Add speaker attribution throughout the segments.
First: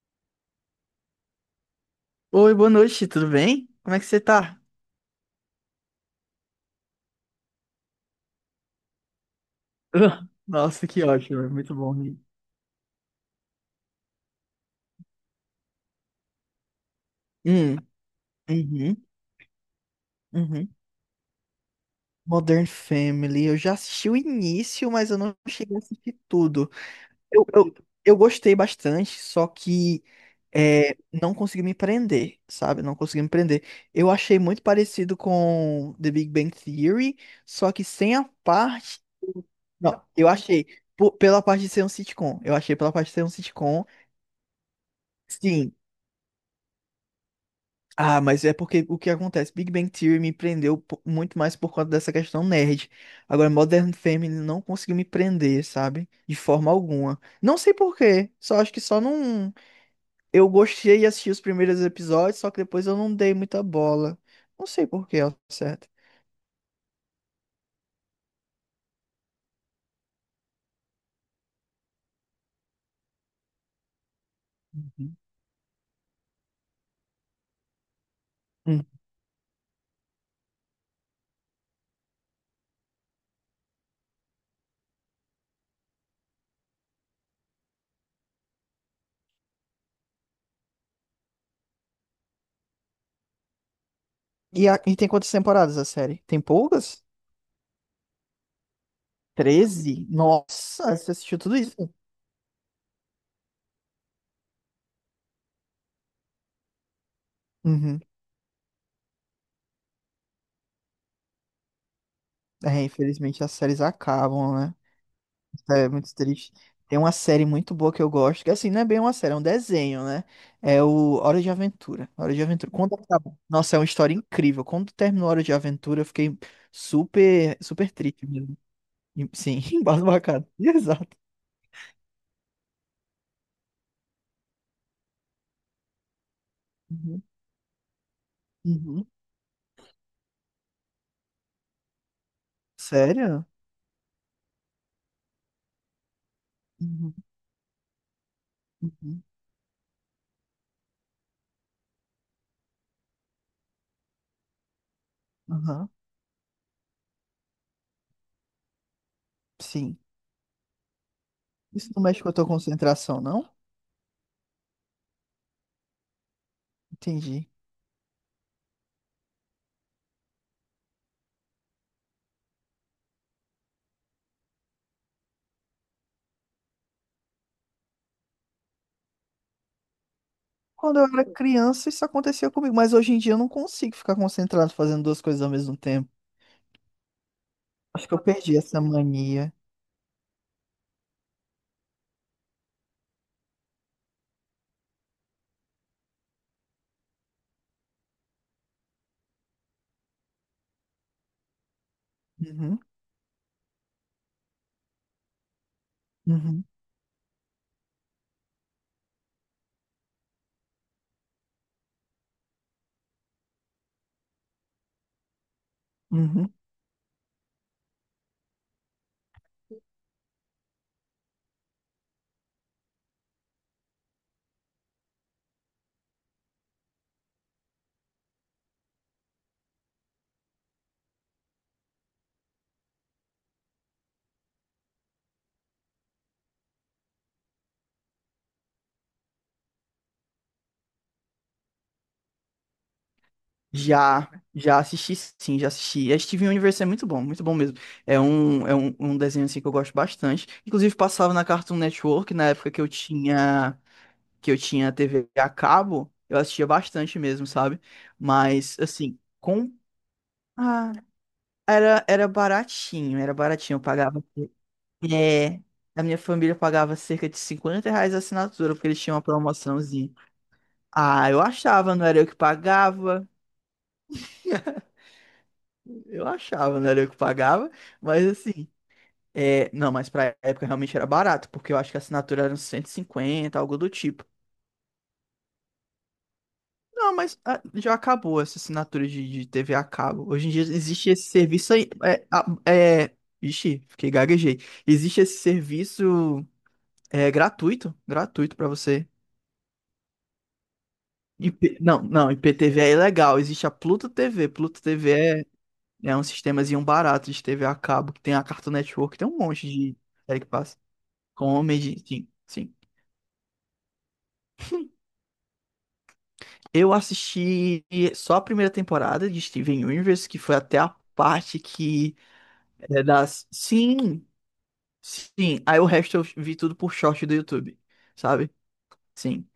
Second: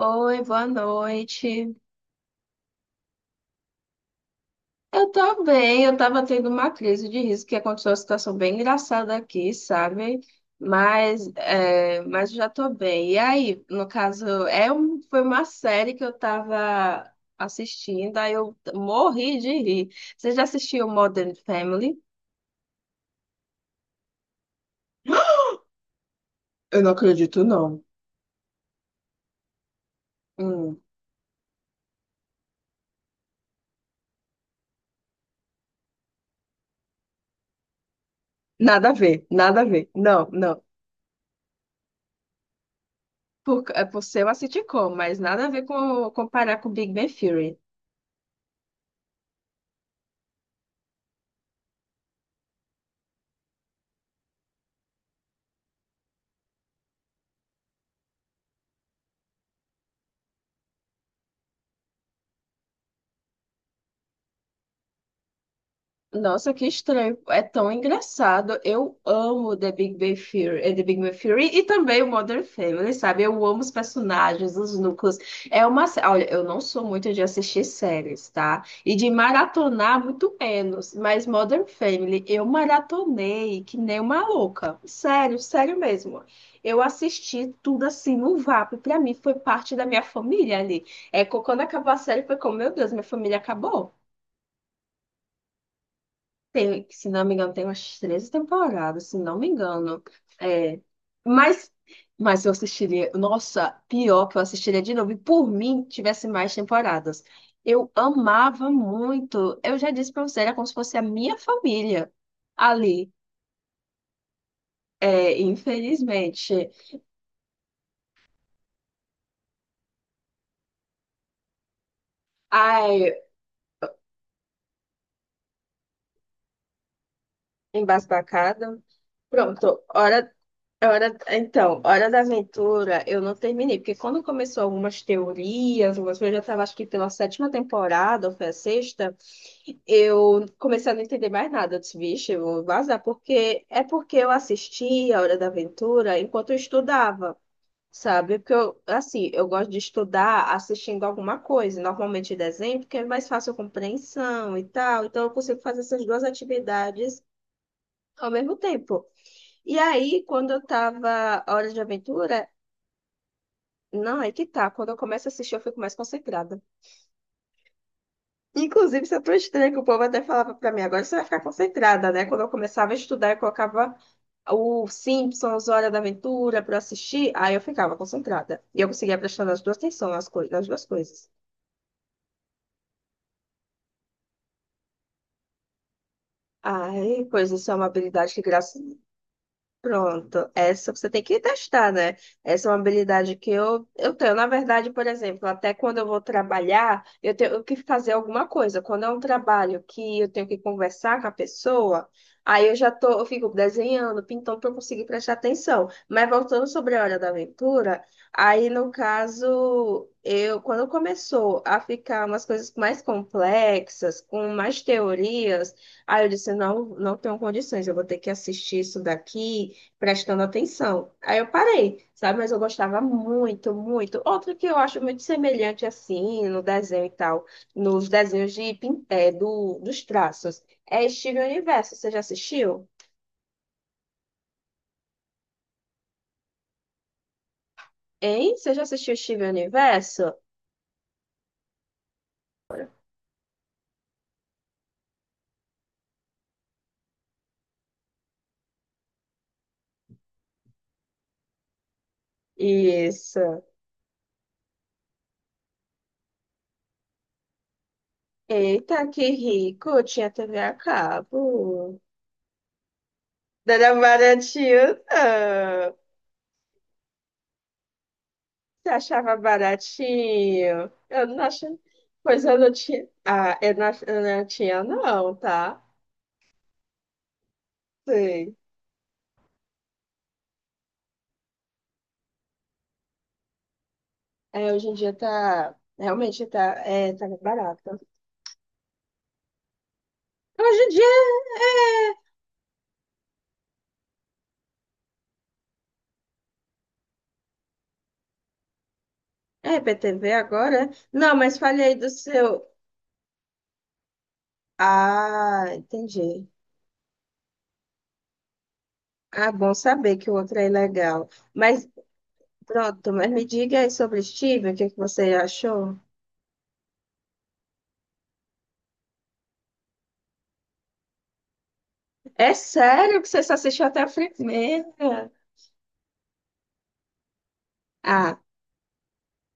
Speaker 1: Oi, boa noite.
Speaker 2: Oi, boa noite, tudo bem? Como é que você tá?
Speaker 1: Eu tô bem, eu tava tendo uma crise de riso que aconteceu uma situação bem engraçada aqui, sabe?
Speaker 2: Nossa, que
Speaker 1: Mas,
Speaker 2: ótimo, é muito bom
Speaker 1: é,
Speaker 2: rir.
Speaker 1: mas já tô bem. E aí, no caso, foi uma série que eu tava
Speaker 2: Hum,
Speaker 1: assistindo, aí eu
Speaker 2: uhum,
Speaker 1: morri de rir. Você já
Speaker 2: uhum.
Speaker 1: assistiu Modern Family?
Speaker 2: Modern Family, eu já assisti o início, mas eu não cheguei a assistir tudo.
Speaker 1: Eu não acredito,
Speaker 2: Eu, eu,
Speaker 1: não.
Speaker 2: eu gostei bastante, só que
Speaker 1: Hum,
Speaker 2: não consegui me prender, sabe? Não consegui me prender. Eu achei muito parecido com The Big Bang Theory, só que sem a
Speaker 1: Nada a
Speaker 2: parte.
Speaker 1: ver, nada a ver.
Speaker 2: Não, eu
Speaker 1: Não, não.
Speaker 2: achei pela parte de ser um sitcom. Eu achei pela parte de ser um
Speaker 1: É
Speaker 2: sitcom.
Speaker 1: por ser uma sitcom, mas nada a ver
Speaker 2: Sim.
Speaker 1: com comparar com Big Bang Theory.
Speaker 2: Ah, mas é porque o que acontece? Big Bang Theory me prendeu muito mais por conta dessa questão nerd. Agora, Modern Family não conseguiu me prender, sabe? De forma alguma. Não sei por quê. Só acho que só não. Eu gostei de assistir os primeiros episódios, só que depois eu não dei muita bola. Não sei por quê, ao certo.
Speaker 1: Nossa, que estranho. É tão engraçado. Eu amo The Big Bang Theory, eh, The Big Bang Theory e também o Modern Family, sabe? Eu amo os personagens, os
Speaker 2: Uhum.
Speaker 1: núcleos. Olha, eu não sou muito de assistir séries, tá?
Speaker 2: Hum.
Speaker 1: E de maratonar muito menos, mas Modern Family eu maratonei que nem uma louca. Sério, sério mesmo. Eu assisti tudo assim no vapo. Pra mim foi parte da minha família ali. Quando acabou a série foi como, meu Deus, minha família acabou.
Speaker 2: E tem quantas temporadas a série? Tem
Speaker 1: Tem,
Speaker 2: poucas?
Speaker 1: se não me engano, tem umas 13 temporadas, se não me engano.
Speaker 2: 13.
Speaker 1: É,
Speaker 2: Nossa, você assistiu tudo
Speaker 1: mas,
Speaker 2: isso?
Speaker 1: mas eu assistiria. Nossa, pior que eu assistiria de novo. E por mim, tivesse mais temporadas. Eu
Speaker 2: Uhum.
Speaker 1: amava muito. Eu já disse pra você, era como se fosse a minha família
Speaker 2: É,
Speaker 1: ali.
Speaker 2: infelizmente as séries acabam, né?
Speaker 1: É,
Speaker 2: É muito triste.
Speaker 1: infelizmente.
Speaker 2: Tem uma série muito boa que eu gosto, que assim, não é bem uma série, é um desenho, né? É o Hora de Aventura. Hora de Aventura.
Speaker 1: Ai,
Speaker 2: Nossa, é uma história incrível. Quando terminou Hora de Aventura, eu fiquei super, super triste mesmo.
Speaker 1: embasbacada.
Speaker 2: Sim,
Speaker 1: Pronto,
Speaker 2: embasbacado. Exato.
Speaker 1: Então, Hora da Aventura eu não terminei, porque quando começou algumas teorias, algumas coisas, eu já estava acho que pela
Speaker 2: Uhum.
Speaker 1: sétima temporada, ou foi a
Speaker 2: Uhum.
Speaker 1: sexta, eu comecei a não entender mais nada. Eu disse, vixe, eu vou vazar,
Speaker 2: Sério?
Speaker 1: porque eu assistia a Hora da Aventura enquanto eu
Speaker 2: Uhum.
Speaker 1: estudava, sabe? Porque eu,
Speaker 2: Uhum.
Speaker 1: assim, eu gosto de estudar assistindo alguma coisa, normalmente desenho, porque é mais fácil a compreensão e tal, então eu consigo fazer
Speaker 2: Aham.
Speaker 1: essas duas atividades ao mesmo tempo. E
Speaker 2: Sim.
Speaker 1: aí, quando eu tava Hora de
Speaker 2: Isso não mexe com a
Speaker 1: Aventura,
Speaker 2: tua concentração, não?
Speaker 1: não, é que tá. Quando eu começo a assistir, eu fico mais concentrada.
Speaker 2: Entendi.
Speaker 1: Inclusive, isso é tão estranho que o povo até falava pra mim, agora você vai ficar concentrada, né? Quando eu começava a estudar, eu colocava o Simpsons, Hora da Aventura pra eu assistir, aí eu ficava concentrada. E eu conseguia prestar nas duas atenção nas duas
Speaker 2: Quando eu
Speaker 1: coisas.
Speaker 2: era criança, isso acontecia comigo, mas hoje em dia eu não consigo ficar concentrado fazendo duas coisas ao mesmo tempo.
Speaker 1: Ai, pois isso é uma
Speaker 2: Acho que eu
Speaker 1: habilidade que,
Speaker 2: perdi
Speaker 1: graças
Speaker 2: essa mania.
Speaker 1: Pronto, essa você tem que testar, né? Essa é uma habilidade que eu tenho. Na verdade, por exemplo, até quando eu vou trabalhar, eu tenho que fazer alguma coisa. Quando é um trabalho que eu tenho que conversar com a pessoa, aí
Speaker 2: Uhum,
Speaker 1: eu fico desenhando, pintando para conseguir prestar atenção. Mas
Speaker 2: uhum,
Speaker 1: voltando sobre a hora da aventura, aí no caso, eu quando começou a ficar umas coisas mais complexas, com mais teorias, aí eu
Speaker 2: uhum.
Speaker 1: disse, não, não tenho condições, eu vou ter que assistir isso daqui prestando atenção. Aí eu parei, sabe? Mas eu gostava muito, muito. Outro que eu acho muito semelhante assim no desenho e tal, nos desenhos de pin- é, do, dos traços, é Steven Universo. Você já assistiu? Hein? Você já assistiu Steven Universo?
Speaker 2: Já, já assisti, sim, já assisti. A Steven Universe é muito bom mesmo. É um desenho assim que eu gosto bastante. Inclusive passava na Cartoon Network na época que eu
Speaker 1: Isso.
Speaker 2: tinha que eu tinha TV a cabo, eu assistia bastante mesmo, sabe? Mas
Speaker 1: Eita,
Speaker 2: assim,
Speaker 1: que
Speaker 2: com
Speaker 1: rico! Tinha TV a
Speaker 2: ah,
Speaker 1: cabo.
Speaker 2: era baratinho, era
Speaker 1: Não
Speaker 2: baratinho, eu
Speaker 1: era
Speaker 2: pagava
Speaker 1: baratinho.
Speaker 2: é, a minha família pagava cerca de R$ 50 a assinatura porque
Speaker 1: Você
Speaker 2: eles tinham uma
Speaker 1: achava
Speaker 2: promoçãozinha.
Speaker 1: baratinho? Eu
Speaker 2: Ah, eu
Speaker 1: não achava.
Speaker 2: achava, não era eu que
Speaker 1: Pois eu não tinha.
Speaker 2: pagava.
Speaker 1: Ah, eu não tinha, não, tá?
Speaker 2: Eu achava, né? Era eu que pagava, mas
Speaker 1: Sim.
Speaker 2: assim, não, mas pra época realmente era barato, porque eu acho que a assinatura era uns 150, algo do tipo.
Speaker 1: É, hoje em dia tá. Realmente tá, é,
Speaker 2: Não,
Speaker 1: tá
Speaker 2: mas ah, já
Speaker 1: barato.
Speaker 2: acabou essa assinatura de TV a cabo. Hoje em dia
Speaker 1: Hoje em
Speaker 2: existe esse
Speaker 1: dia
Speaker 2: serviço aí.
Speaker 1: é.
Speaker 2: É, ixi, fiquei gaguejei. Existe esse serviço gratuito, gratuito pra você.
Speaker 1: É PTV agora? É? Não, mas
Speaker 2: IP
Speaker 1: fale aí
Speaker 2: não,
Speaker 1: do
Speaker 2: não,
Speaker 1: seu.
Speaker 2: IPTV é ilegal. Existe a Pluto TV. Pluto TV é,
Speaker 1: Ah,
Speaker 2: é um
Speaker 1: entendi.
Speaker 2: sistemazinho barato de TV a cabo, que tem a Cartoon Network, tem um
Speaker 1: Ah,
Speaker 2: monte
Speaker 1: bom
Speaker 2: de
Speaker 1: saber que o
Speaker 2: série que
Speaker 1: outro é
Speaker 2: passa.
Speaker 1: ilegal. Mas
Speaker 2: Comedy, sim, sim.
Speaker 1: pronto, me diga aí sobre Steven, o que é que você achou?
Speaker 2: Eu assisti só a primeira temporada de Steven Universe, que foi até a parte que
Speaker 1: É
Speaker 2: é
Speaker 1: sério que você
Speaker 2: das.
Speaker 1: só assistiu até a
Speaker 2: Sim,
Speaker 1: primeira?
Speaker 2: sim. Aí o resto eu vi tudo por short do YouTube,
Speaker 1: Ah,
Speaker 2: sabe? Sim.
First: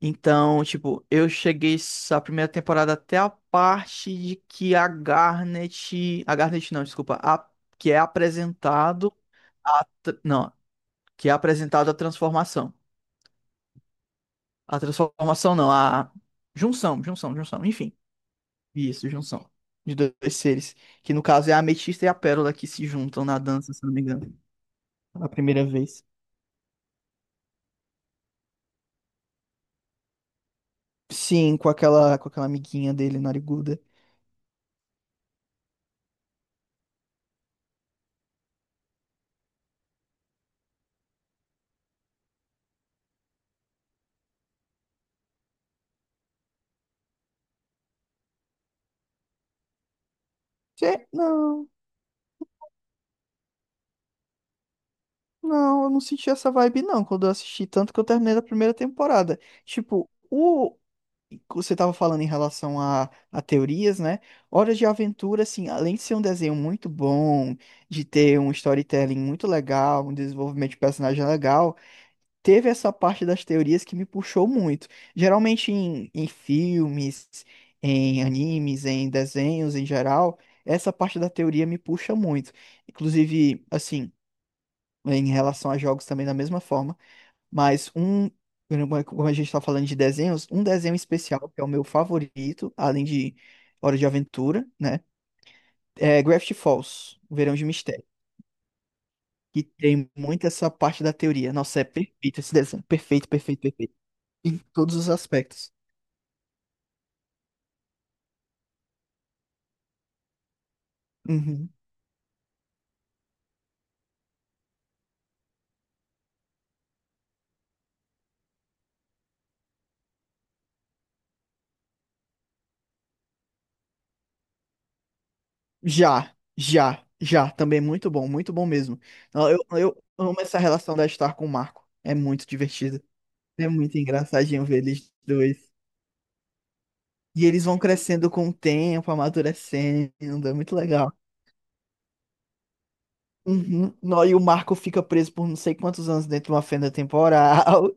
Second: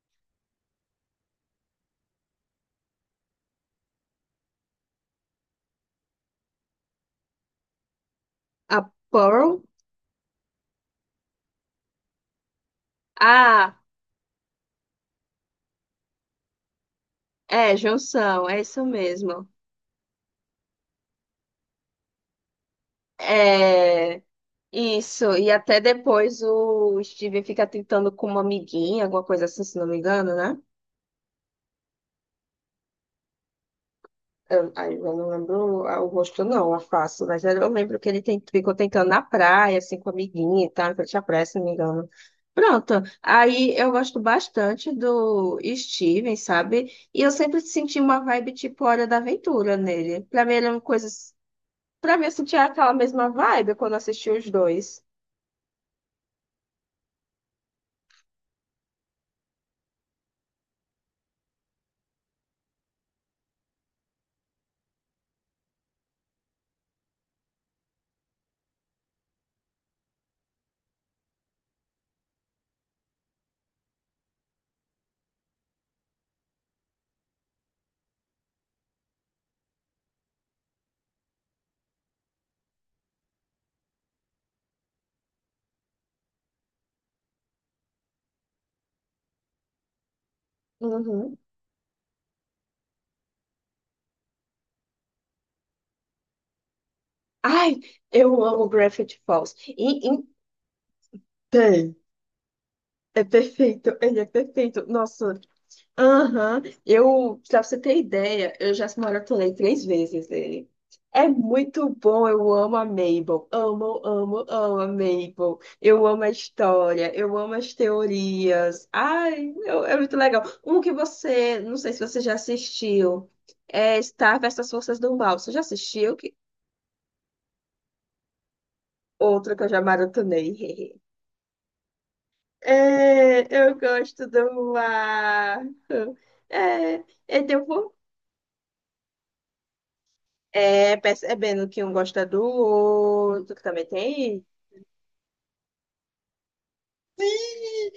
Speaker 2: Então, tipo, eu cheguei a primeira temporada até a parte de que a Garnet. A Garnet não, desculpa. A... Que é
Speaker 1: a
Speaker 2: apresentado
Speaker 1: Pearl?
Speaker 2: Não, que é apresentado a transformação.
Speaker 1: Ah,
Speaker 2: A transformação não, a. Junção, junção, junção,
Speaker 1: é,
Speaker 2: enfim.
Speaker 1: junção, é isso
Speaker 2: Isso,
Speaker 1: mesmo.
Speaker 2: junção. De dois seres. Que no caso é a ametista e a pérola que se juntam na dança, se não me
Speaker 1: É,
Speaker 2: engano. A
Speaker 1: isso, e
Speaker 2: primeira
Speaker 1: até
Speaker 2: vez.
Speaker 1: depois o Steven fica tentando com uma amiguinha, alguma coisa assim, se não me engano, né?
Speaker 2: Sim, com aquela amiguinha dele, nariguda.
Speaker 1: Aí eu não lembro o rosto, não, a face, mas eu lembro que ficou tentando na praia, assim, com a amiguinha e tal, em frente à praia, se não me engano. Pronto, aí eu gosto bastante do Steven, sabe? E eu sempre senti uma vibe tipo Hora da Aventura nele. Pra mim ele é uma
Speaker 2: Gente,
Speaker 1: coisa
Speaker 2: não,
Speaker 1: Pra mim, eu sentia aquela mesma vibe quando assisti os dois.
Speaker 2: não, eu não senti essa vibe não quando eu assisti, tanto que eu terminei da primeira temporada. Tipo, o você tava falando em relação a teorias, né? Horas de Aventura, assim, além de ser um desenho muito bom, de ter um storytelling muito legal, um desenvolvimento de personagem legal. Teve essa parte das teorias que me puxou muito. Geralmente em filmes, em animes, em desenhos em geral, essa parte da teoria me puxa muito. Inclusive, assim, em relação a jogos também da mesma forma, mas um, como a gente está falando de desenhos, um desenho
Speaker 1: Uhum.
Speaker 2: especial que é o meu favorito, além de Hora de Aventura, né? É Gravity Falls, O Verão de
Speaker 1: Ai,
Speaker 2: Mistério.
Speaker 1: eu amo Gravity Falls.
Speaker 2: Que
Speaker 1: E
Speaker 2: tem muito essa parte da teoria. Nossa, é
Speaker 1: então,
Speaker 2: perfeito esse desenho.
Speaker 1: é
Speaker 2: Perfeito, perfeito, perfeito.
Speaker 1: perfeito, ele é
Speaker 2: Em
Speaker 1: perfeito.
Speaker 2: todos os
Speaker 1: Nossa.
Speaker 2: aspectos.
Speaker 1: Aham. Eu, pra você ter ideia, eu já maratonei três vezes ele. É
Speaker 2: Uhum.
Speaker 1: muito bom, eu amo a Mabel. Amo, amo, amo a Mabel. Eu amo a história, eu amo as teorias. Ai, é muito legal. Um que você, não sei se você já assistiu, é Star versus as Forças do Mal. Você já assistiu?
Speaker 2: Já, já, já. Também é muito bom mesmo. Ó,
Speaker 1: Outro
Speaker 2: Eu,
Speaker 1: que eu já
Speaker 2: eu amo
Speaker 1: maratonei.
Speaker 2: essa relação da Star com o Marco. É muito divertido.
Speaker 1: É,
Speaker 2: É
Speaker 1: eu
Speaker 2: muito
Speaker 1: gosto
Speaker 2: engraçadinho
Speaker 1: do
Speaker 2: ver eles
Speaker 1: mar.
Speaker 2: dois.
Speaker 1: É, é,
Speaker 2: E
Speaker 1: eu
Speaker 2: eles vão
Speaker 1: vou
Speaker 2: crescendo com o tempo, amadurecendo. É muito legal.
Speaker 1: Percebendo que um gosta do outro, que também
Speaker 2: Uhum. Nó, e o
Speaker 1: tem.
Speaker 2: Marco fica preso por não sei quantos anos dentro de uma fenda temporal.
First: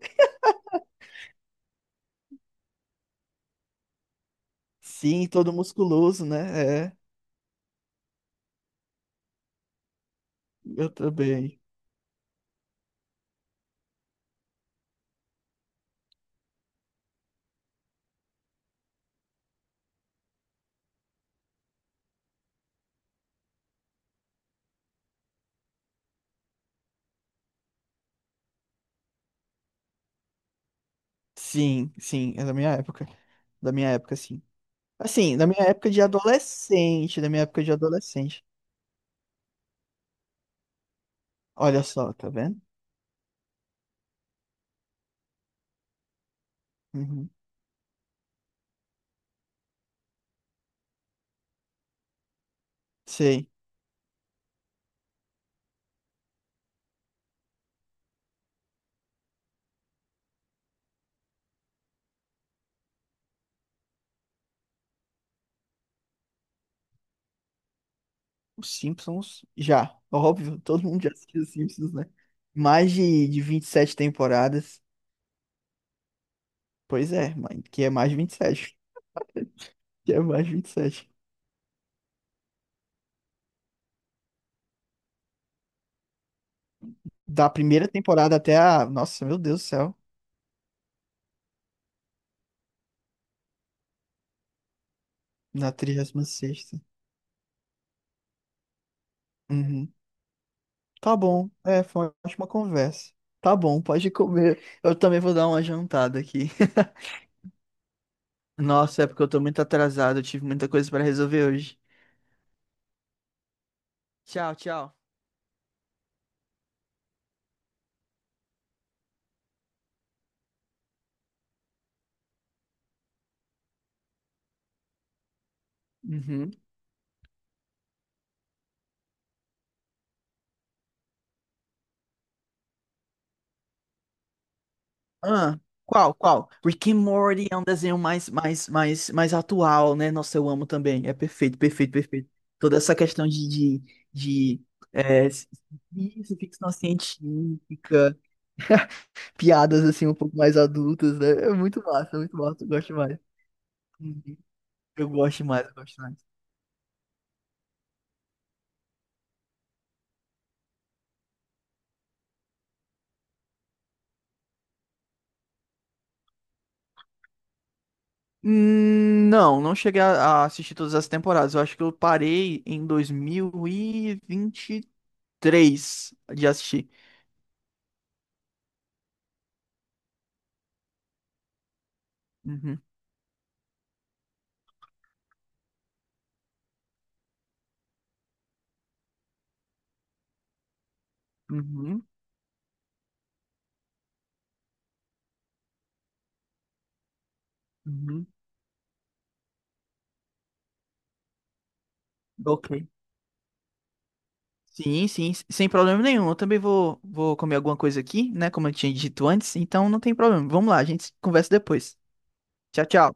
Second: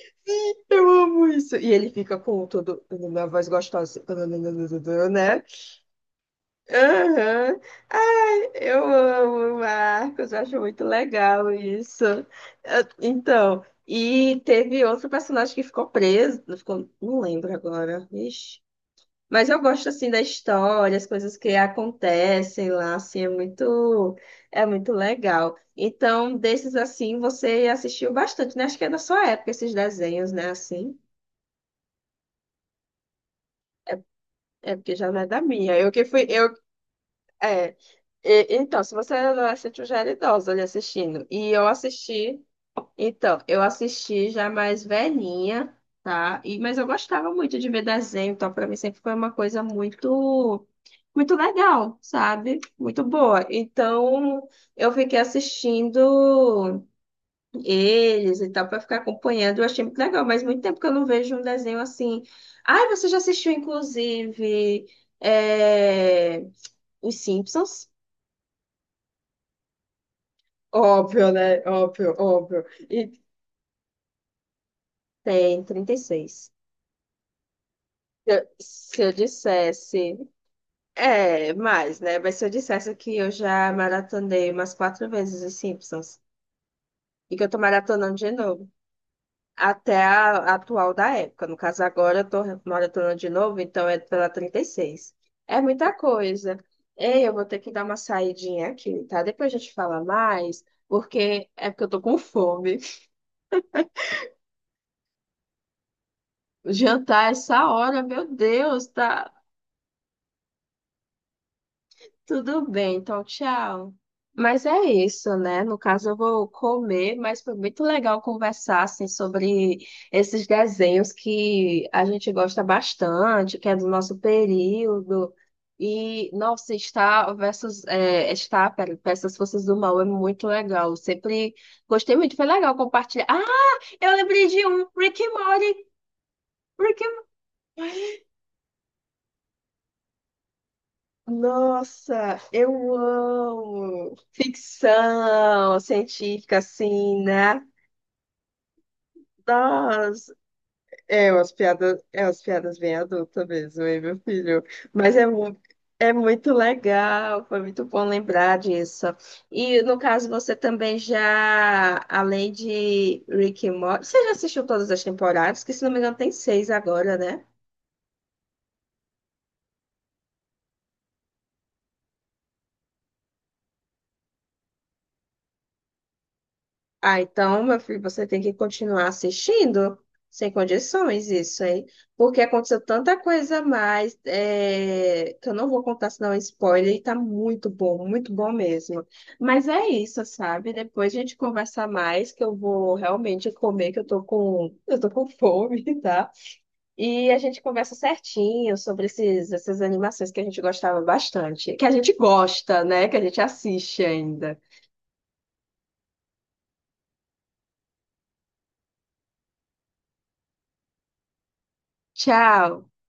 Speaker 1: Eu amo isso. E ele fica com todo na voz gostosa,
Speaker 2: Sim,
Speaker 1: né?
Speaker 2: todo musculoso, né? É,
Speaker 1: Aham. Ai, eu amo, Marcos. Eu acho muito
Speaker 2: eu
Speaker 1: legal
Speaker 2: também.
Speaker 1: isso. Então, e teve outro personagem que ficou preso. Não ficou, não lembro agora. Ixi. Mas eu gosto assim da história, as coisas que acontecem lá, assim, é muito legal. Então, desses assim, você assistiu bastante, né? Acho que é da sua época esses desenhos, né? Assim,
Speaker 2: Sim, sim, é da minha época. Da minha época, sim.
Speaker 1: é porque já não é
Speaker 2: Assim,
Speaker 1: da
Speaker 2: na minha
Speaker 1: minha. Eu
Speaker 2: época de
Speaker 1: que fui, eu
Speaker 2: adolescente, na minha época de
Speaker 1: É.
Speaker 2: adolescente.
Speaker 1: Então, se você era adolescente, eu já era idosa ali assistindo. E eu
Speaker 2: Olha só, tá
Speaker 1: assisti,
Speaker 2: vendo?
Speaker 1: então, eu assisti já mais velhinha, tá? Mas eu
Speaker 2: Uhum.
Speaker 1: gostava muito de ver desenho, então pra mim sempre foi uma coisa muito, muito legal, sabe? Muito boa.
Speaker 2: Sei.
Speaker 1: Então, eu fiquei assistindo eles e tal, pra ficar acompanhando. Eu achei muito legal, mas muito tempo que eu não vejo um desenho assim. Ai, você já assistiu, inclusive, é... Os Simpsons?
Speaker 2: Os Simpsons, já. Óbvio, todo mundo já
Speaker 1: Óbvio,
Speaker 2: assistiu os
Speaker 1: né?
Speaker 2: Simpsons, né?
Speaker 1: Óbvio, óbvio.
Speaker 2: Mais de 27 temporadas.
Speaker 1: Tem 36.
Speaker 2: Pois é, mãe, que é mais de vinte
Speaker 1: se
Speaker 2: e
Speaker 1: eu,
Speaker 2: sete
Speaker 1: se eu
Speaker 2: Que é
Speaker 1: dissesse.
Speaker 2: mais de vinte e sete.
Speaker 1: É, mais, né? Mas se eu dissesse que eu já maratonei umas quatro vezes os Simpsons e que eu
Speaker 2: Da
Speaker 1: tô
Speaker 2: primeira
Speaker 1: maratonando de
Speaker 2: temporada até
Speaker 1: novo.
Speaker 2: a. Nossa, meu Deus do
Speaker 1: Até
Speaker 2: céu.
Speaker 1: a atual da época. No caso, agora eu tô maratonando de novo, então é pela 36. É
Speaker 2: Na
Speaker 1: muita coisa.
Speaker 2: 36ª.
Speaker 1: Ei, eu vou ter que dar uma saidinha aqui, tá? Depois a gente
Speaker 2: Uhum.
Speaker 1: fala mais,
Speaker 2: Tá
Speaker 1: porque
Speaker 2: bom.
Speaker 1: é porque
Speaker 2: É,
Speaker 1: eu tô
Speaker 2: foi uma
Speaker 1: com
Speaker 2: ótima
Speaker 1: fome.
Speaker 2: conversa. Tá bom, pode comer. Eu também vou dar uma jantada aqui.
Speaker 1: Jantar é essa hora, meu Deus,
Speaker 2: Nossa, é porque eu
Speaker 1: tá?
Speaker 2: tô muito atrasado, eu tive muita coisa pra resolver hoje.
Speaker 1: Tudo bem, então tchau.
Speaker 2: Tchau,
Speaker 1: Mas é
Speaker 2: tchau.
Speaker 1: isso, né? No caso, eu vou comer, mas foi muito legal conversar assim, sobre esses desenhos que a gente gosta bastante, que é do nosso período. E,
Speaker 2: Uhum.
Speaker 1: nossa, Star versus Forças do Mal é muito legal. Eu sempre gostei muito, foi legal compartilhar. Ah, eu lembrei de um, Rick e
Speaker 2: Ah,
Speaker 1: Morty.
Speaker 2: qual, qual? Rick and
Speaker 1: Rick
Speaker 2: Morty é um desenho mais, mais, mais, mais atual, né? Nossa, eu amo também. É perfeito, perfeito, perfeito.
Speaker 1: Nossa,
Speaker 2: Toda essa
Speaker 1: eu
Speaker 2: questão de, de,
Speaker 1: amo
Speaker 2: de é,
Speaker 1: ficção
Speaker 2: isso,
Speaker 1: científica,
Speaker 2: ficção
Speaker 1: assim, né?
Speaker 2: científica. Piadas assim um pouco
Speaker 1: Nossa,
Speaker 2: mais adultas, né?
Speaker 1: é umas piadas,
Speaker 2: É
Speaker 1: é
Speaker 2: muito
Speaker 1: umas
Speaker 2: massa, eu
Speaker 1: piadas
Speaker 2: gosto
Speaker 1: bem
Speaker 2: mais.
Speaker 1: adultas mesmo, hein, meu
Speaker 2: Uhum.
Speaker 1: filho?
Speaker 2: Eu
Speaker 1: Mas
Speaker 2: gosto mais, eu gosto mais.
Speaker 1: é muito legal, foi muito bom lembrar disso. E no caso, você também já, além de Rick and Morty, você já assistiu todas as temporadas? Que se não me engano tem seis agora, né?
Speaker 2: Não, não cheguei a assistir todas as temporadas. Eu acho que eu parei em 2023 de assistir.
Speaker 1: Ah, então, meu filho, você tem que continuar assistindo sem condições isso aí, porque
Speaker 2: Uhum,
Speaker 1: aconteceu tanta coisa a mais é, que eu não vou contar senão é um spoiler e tá muito bom mesmo. Mas é isso, sabe? Depois a gente conversa
Speaker 2: uhum,
Speaker 1: mais, que eu vou realmente comer, que eu tô com fome, tá? E a gente conversa
Speaker 2: uhum.
Speaker 1: certinho sobre esses, essas animações que a gente gostava bastante, que a gente
Speaker 2: Ok.
Speaker 1: gosta, né? Que a gente assiste ainda.
Speaker 2: Sim, sim, s- sem problema nenhum. Eu também vou comer alguma coisa aqui, né? Como eu tinha dito antes, então não tem problema. Vamos lá, a gente conversa depois. Tchau,
Speaker 1: Tchau!
Speaker 2: tchau.